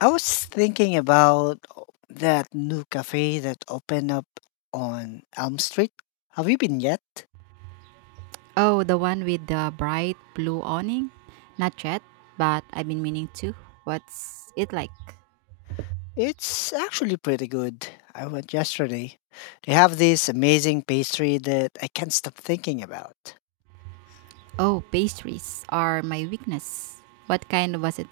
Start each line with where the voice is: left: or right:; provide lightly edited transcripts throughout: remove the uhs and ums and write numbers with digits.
left: I was thinking about that new cafe that opened up on Elm Street. Have you been yet?
right: Oh, the one with the bright blue awning? Not yet, but I've been meaning to. What's it like?
left: It's actually pretty good. I went yesterday. They have this amazing pastry that I can't stop thinking about.
right: Oh, pastries are my weakness. What kind was it?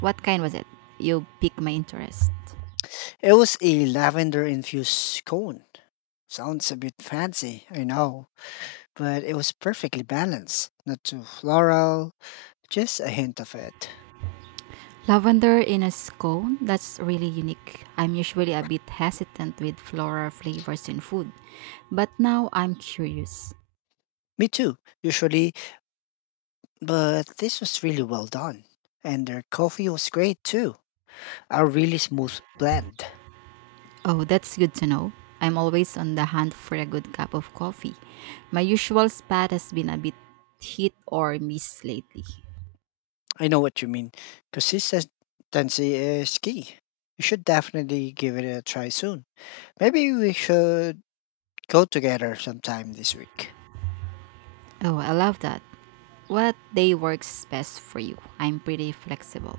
right: What kind was it? You pique my interest.
left: It was a lavender infused cone. Sounds a bit fancy, I know, but it was perfectly balanced. Not too floral, just a hint of it.
right: Lavender in a scone? That's really unique. I'm usually a bit hesitant with floral flavors in food, but now I'm curious.
left: Me too. Usually, but this was really well done. And their coffee was great too. A really smooth blend.
right: Oh, that's good to know. I'm always on the hunt for a good cup of coffee. My usual spot has been a bit hit or miss lately.
left: I know what you mean. Consistency is key. You should definitely give it a try soon. Maybe we should go together sometime this week.
right: Oh, I love that. What day works best for you? I'm pretty flexible.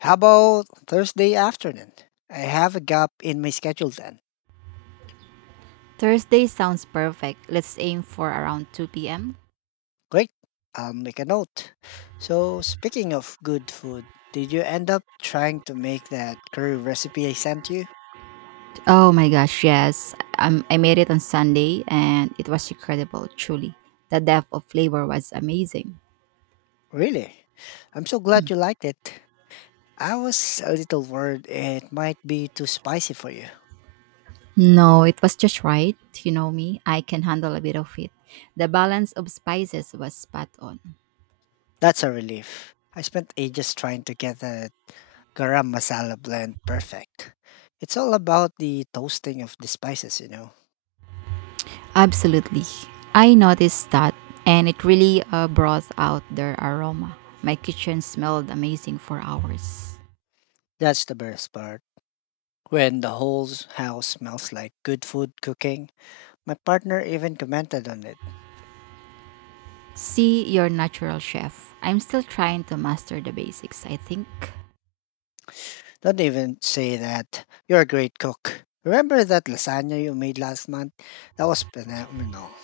left: How about Thursday afternoon? I have a gap in my schedule then.
right: Thursday sounds perfect. Let's aim for around 2 p.m.
left: Great. I'll make a note. So, speaking of good food, did you end up trying to make that curry recipe I sent you?
right: Oh my gosh, yes. I made it on Sunday and it was incredible, truly. The depth of flavor was amazing.
left: Really? I'm so glad you liked it. I was a little worried it might be too spicy for you.
right: No, it was just right. You know me, I can handle a bit of it. The balance of spices was spot on.
left: That's a relief. I spent ages trying to get the garam masala blend perfect. It's all about the toasting of the spices, you know.
right: Absolutely. I noticed that, and it really brought out their aroma. My kitchen smelled amazing for hours.
left: That's the best part. When the whole house smells like good food cooking, my partner even commented on it.
right: See your natural chef. I'm still trying to master the basics, I think.
left: Don't even say that. You're a great cook. Remember that lasagna you made last month? That was phenomenal.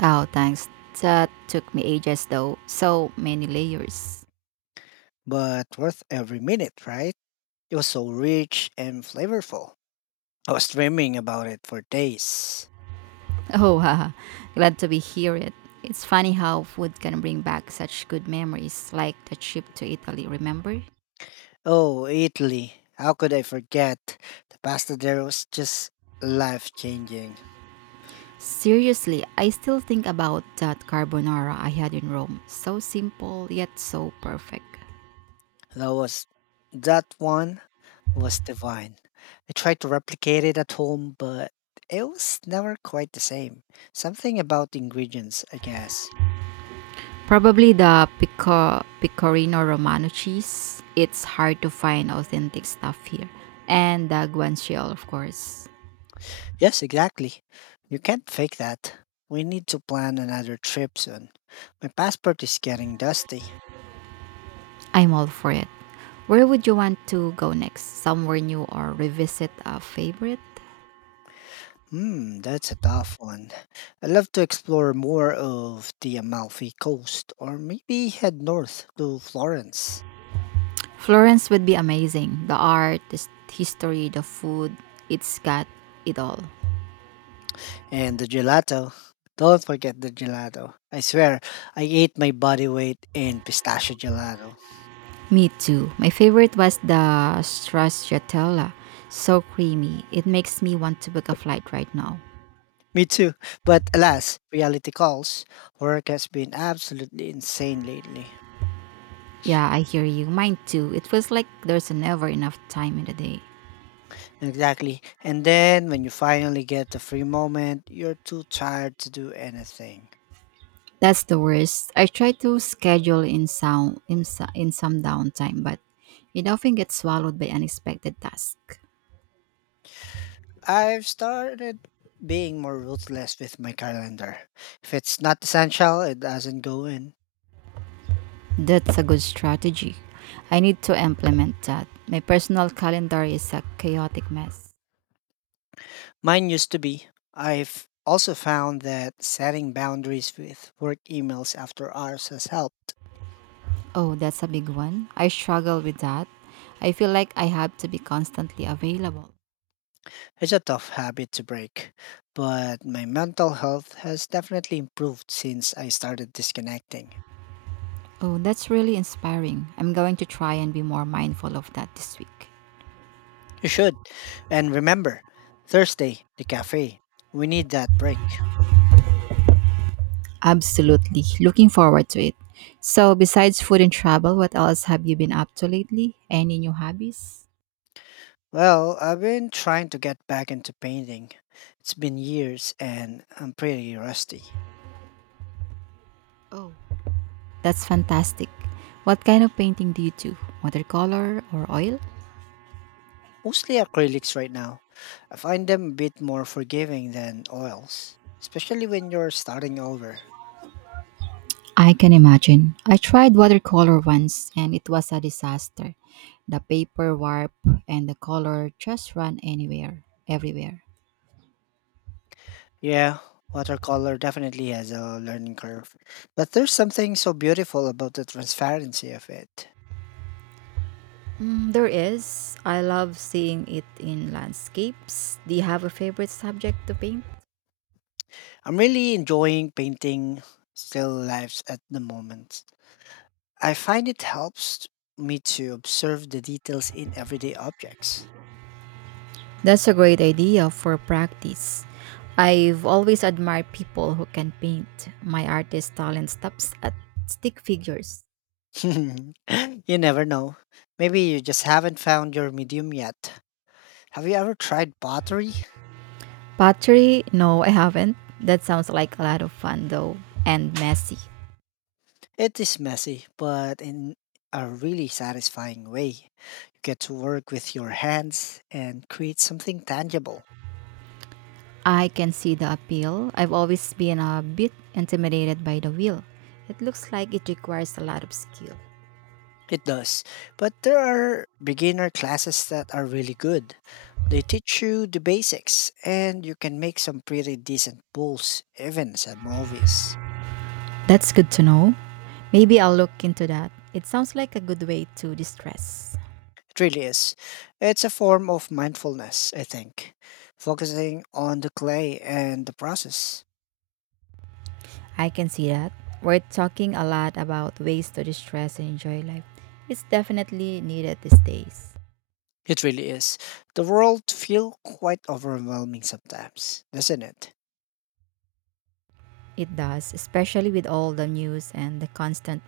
right: Oh, thanks. That took me ages though. So many layers.
left: But worth every minute, right? It was so rich and flavorful. I was dreaming about it for days.
right: Oh, haha. Glad to be hear it. It's funny how food can bring back such good memories, like the trip to Italy, remember?
left: Oh, Italy. How could I forget? The pasta there was just life changing.
right: Seriously, I still think about that carbonara I had in Rome. So simple, yet so perfect.
left: That was that one was divine. I tried to replicate it at home, but it was never quite the same. Something about the ingredients, I guess.
right: Probably the pecorino romano cheese. It's hard to find authentic stuff here. And the guanciale, of course.
left: Yes, exactly. You can't fake that. We need to plan another trip soon. My passport is getting dusty.
right: I'm all for it. Where would you want to go next? Somewhere new or revisit a favorite?
left: Hmm, that's a tough one. I'd love to explore more of the Amalfi Coast or maybe head north to Florence.
right: Florence would be amazing. The art, the history, the food. It's got it all.
left: And the gelato. Don't forget the gelato. I swear, I ate my body weight in pistachio gelato.
right: Me too. My favorite was the stracciatella. So creamy. It makes me want to book a flight right now.
left: Me too. But alas, reality calls. Work has been absolutely insane lately.
right: Yeah, I hear you. Mine too. It feels like there's never enough time in the day.
left: Exactly. And then when you finally get the free moment, you're too tired to do anything.
right: That's the worst. I try to schedule in sound in, so- in some downtime, but it often gets swallowed by unexpected tasks.
left: I've started being more ruthless with my calendar. If it's not essential, it doesn't go in.
right: That's a good strategy. I need to implement that. My personal calendar is a chaotic mess.
left: Mine used to be. I've also found that setting boundaries with work emails after hours has helped.
right: Oh, that's a big one. I struggle with that. I feel like I have to be constantly available.
left: It's a tough habit to break, but my mental health has definitely improved since I started disconnecting.
right: Oh, that's really inspiring. I'm going to try and be more mindful of that this week.
left: You should. And remember, Thursday, the cafe. We need that break.
right: Absolutely. Looking forward to it. So, besides food and travel, what else have you been up to lately? Any new hobbies?
left: Well, I've been trying to get back into painting. It's been years and I'm pretty rusty.
right: Oh, that's fantastic. What kind of painting do you do? Watercolor or oil?
left: Mostly acrylics right now. I find them a bit more forgiving than oils, especially when you're starting over.
right: I can imagine. I tried watercolor once and it was a disaster. The paper warped and the color just ran anywhere, everywhere.
left: Yeah, watercolor definitely has a learning curve, but there's something so beautiful about the transparency of it.
right: Mm, there is. I love seeing it in landscapes. Do you have a favorite subject to paint?
left: I'm really enjoying painting still lives at the moment. I find it helps me to observe the details in everyday objects.
right: That's a great idea for practice. I've always admired people who can paint. My artist talent stops at stick figures.
left: You never know. Maybe you just haven't found your medium yet. Have you ever tried pottery?
right: Pottery? No, I haven't. That sounds like a lot of fun though, and messy.
left: It is messy, but in a really satisfying way. You get to work with your hands and create something tangible.
right: I can see the appeal. I've always been a bit intimidated by the wheel. It looks like it requires a lot of skill.
left: It does. But there are beginner classes that are really good. They teach you the basics and you can make some pretty decent pulls, even some movies.
right: That's good to know. Maybe I'll look into that. It sounds like a good way to distress.
left: It really is. It's a form of mindfulness, I think, focusing on the clay and the process.
right: I can see that. We're talking a lot about ways to distress and enjoy life. It's definitely needed these days.
left: It really is. The world feel quite overwhelming sometimes, doesn't it?
right: It does, especially with all the news and the constant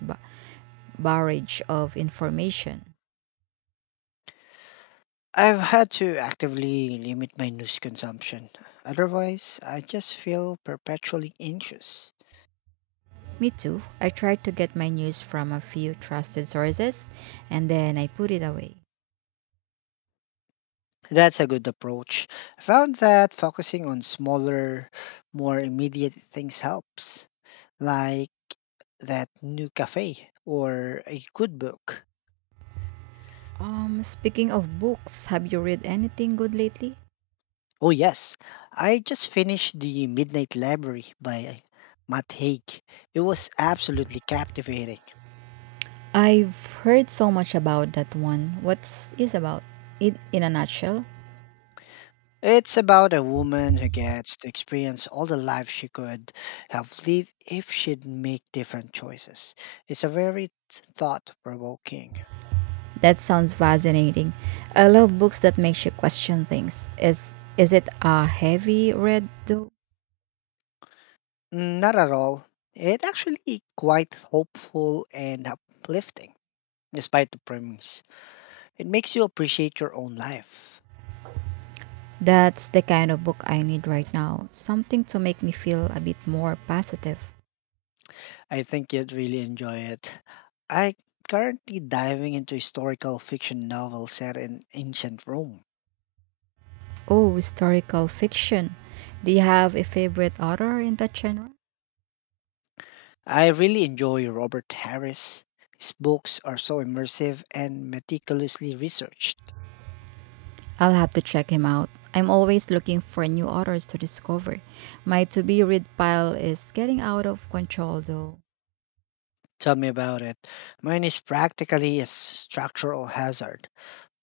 right: barrage of information.
left: I've had to actively limit my news consumption. Otherwise, I just feel perpetually anxious.
right: Me too. I try to get my news from a few trusted sources and then I put it away.
left: That's a good approach. I found that focusing on smaller, more immediate things helps, like that new cafe or a good book.
right: Speaking of books, have you read anything good lately?
left: Oh, yes, I just finished The Midnight Library by Matt Haig. It was absolutely captivating.
right: I've heard so much about that one. What's is about? It in a nutshell?
left: It's about a woman who gets to experience all the life she could have lived if she'd make different choices. It's a very thought provoking.
right: That sounds fascinating. I love books that makes you question things. Is it a heavy read though?
left: Mm, not at all. It actually quite hopeful and uplifting, despite the premise. It makes you appreciate your own life.
right: That's the kind of book I need right now. Something to make me feel a bit more positive.
left: I think you'd really enjoy it. I currently diving into historical fiction novel set in ancient Rome.
right: Oh, historical fiction. Do you have a favorite author in that genre?
left: I really enjoy Robert Harris. His books are so immersive and meticulously researched.
right: I'll have to check him out. I'm always looking for new authors to discover. My to be read pile is getting out of control though.
left: Tell me about it. Mine is practically a structural hazard,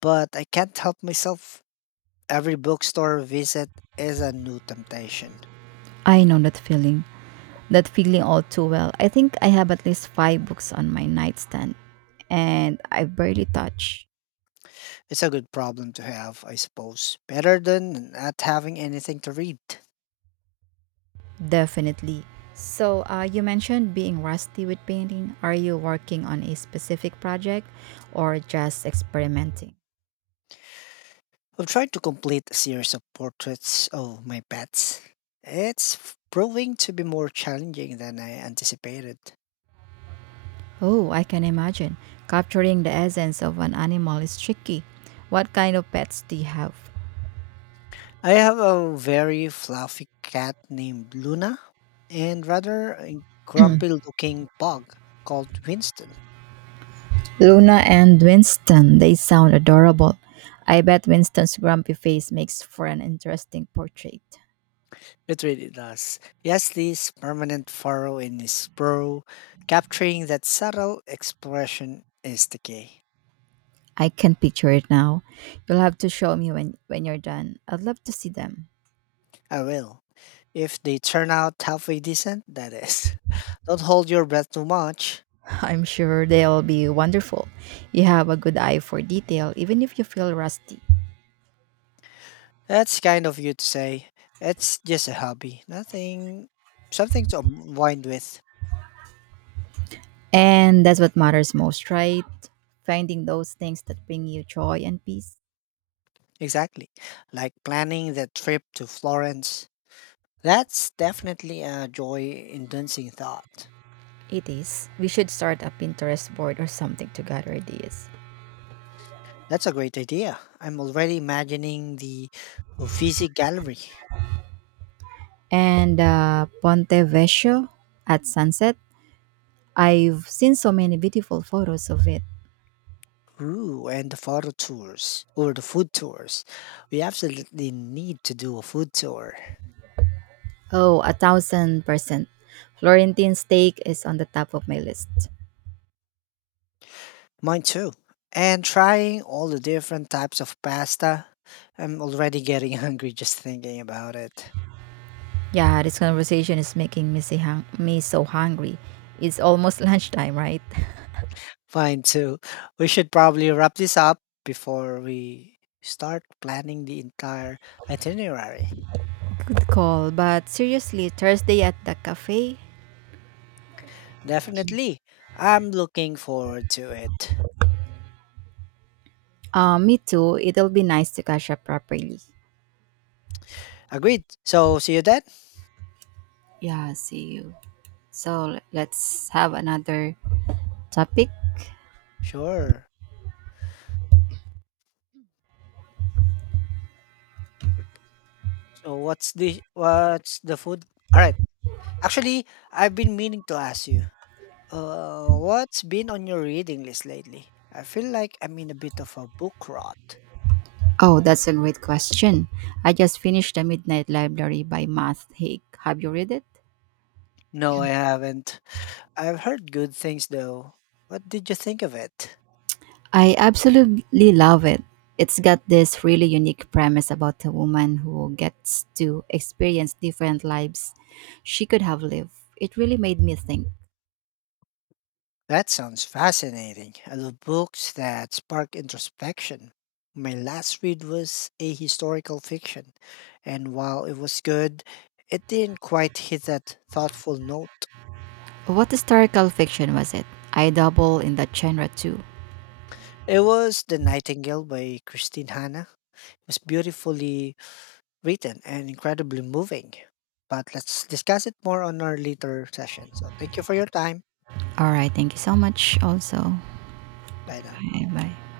left: but I can't help myself. Every bookstore visit is a new temptation.
right: I know that feeling all too well. I think I have at least five books on my nightstand and I barely touch.
left: It's a good problem to have, I suppose. Better than not having anything to read.
right: Definitely. So, you mentioned being rusty with painting. Are you working on a specific project or just experimenting?
left: I've tried to complete a series of portraits of my pets. Proving to be more challenging than I anticipated.
right: Oh, I can imagine. Capturing the essence of an animal is tricky. What kind of pets do you have?
left: I have a very fluffy cat named Luna and rather a grumpy looking pug called Winston.
right: Luna and Winston, they sound adorable. I bet Winston's grumpy face makes for an interesting portrait.
left: It really does. Leslie's permanent furrow in his brow, capturing that subtle expression, is the key.
right: I can picture it now. You'll have to show me when you're done. I'd love to see them.
left: I will. If they turn out halfway decent, that is. Don't hold your breath too much.
right: I'm sure they'll be wonderful. You have a good eye for detail, even if you feel rusty.
left: That's kind of you to say. It's just a hobby. Nothing, something to unwind with.
right: And that's what matters most, right? Finding those things that bring you joy and peace.
left: Exactly. Like planning that trip to Florence. That's definitely a joy inducing thought.
right: It is. We should start a Pinterest board or something to gather ideas.
left: That's a great idea. I'm already imagining the Uffizi Gallery.
right: And Ponte Vecchio at sunset. I've seen so many beautiful photos of it.
left: Ooh, and the photo tours or the food tours. We absolutely need to do a food tour.
right: Oh, a 1000%. Florentine steak is on the top of my list.
left: Mine too. And trying all the different types of pasta. I'm already getting hungry just thinking about it.
right: Yeah, this conversation is making me, me so hungry. It's almost lunchtime, right?
left: Fine too. We should probably wrap this up before we start planning the entire itinerary.
right: Good call, but seriously, Thursday at the cafe?
left: Definitely. I'm looking forward to it.
right: Me too. It'll be nice to catch up properly.
left: Agreed. So see you then.
right: Yeah, see you. So let's have another topic.
left: Sure. So what's the food? All right. Actually, I've been meaning to ask you. What's been on your reading list lately? I feel like I'm in a bit of a book rot.
right: Oh, that's a great question. I just finished The Midnight Library by Matt Haig. Have you read it?
left: No, I haven't. I've heard good things though. What did you think of it?
right: I absolutely love it. It's got this really unique premise about a woman who gets to experience different lives she could have lived. It really made me think.
left: That sounds fascinating. I love books that spark introspection. My last read was a historical fiction, and while it was good, it didn't quite hit that thoughtful note.
right: What historical fiction was it? I double in that genre too.
left: It was The Nightingale by Christine Hanna. It was beautifully written and incredibly moving. But let's discuss it more on our later session. So thank you for your time.
right: All right, thank you so much also.
left: Bye now.
right: Bye bye.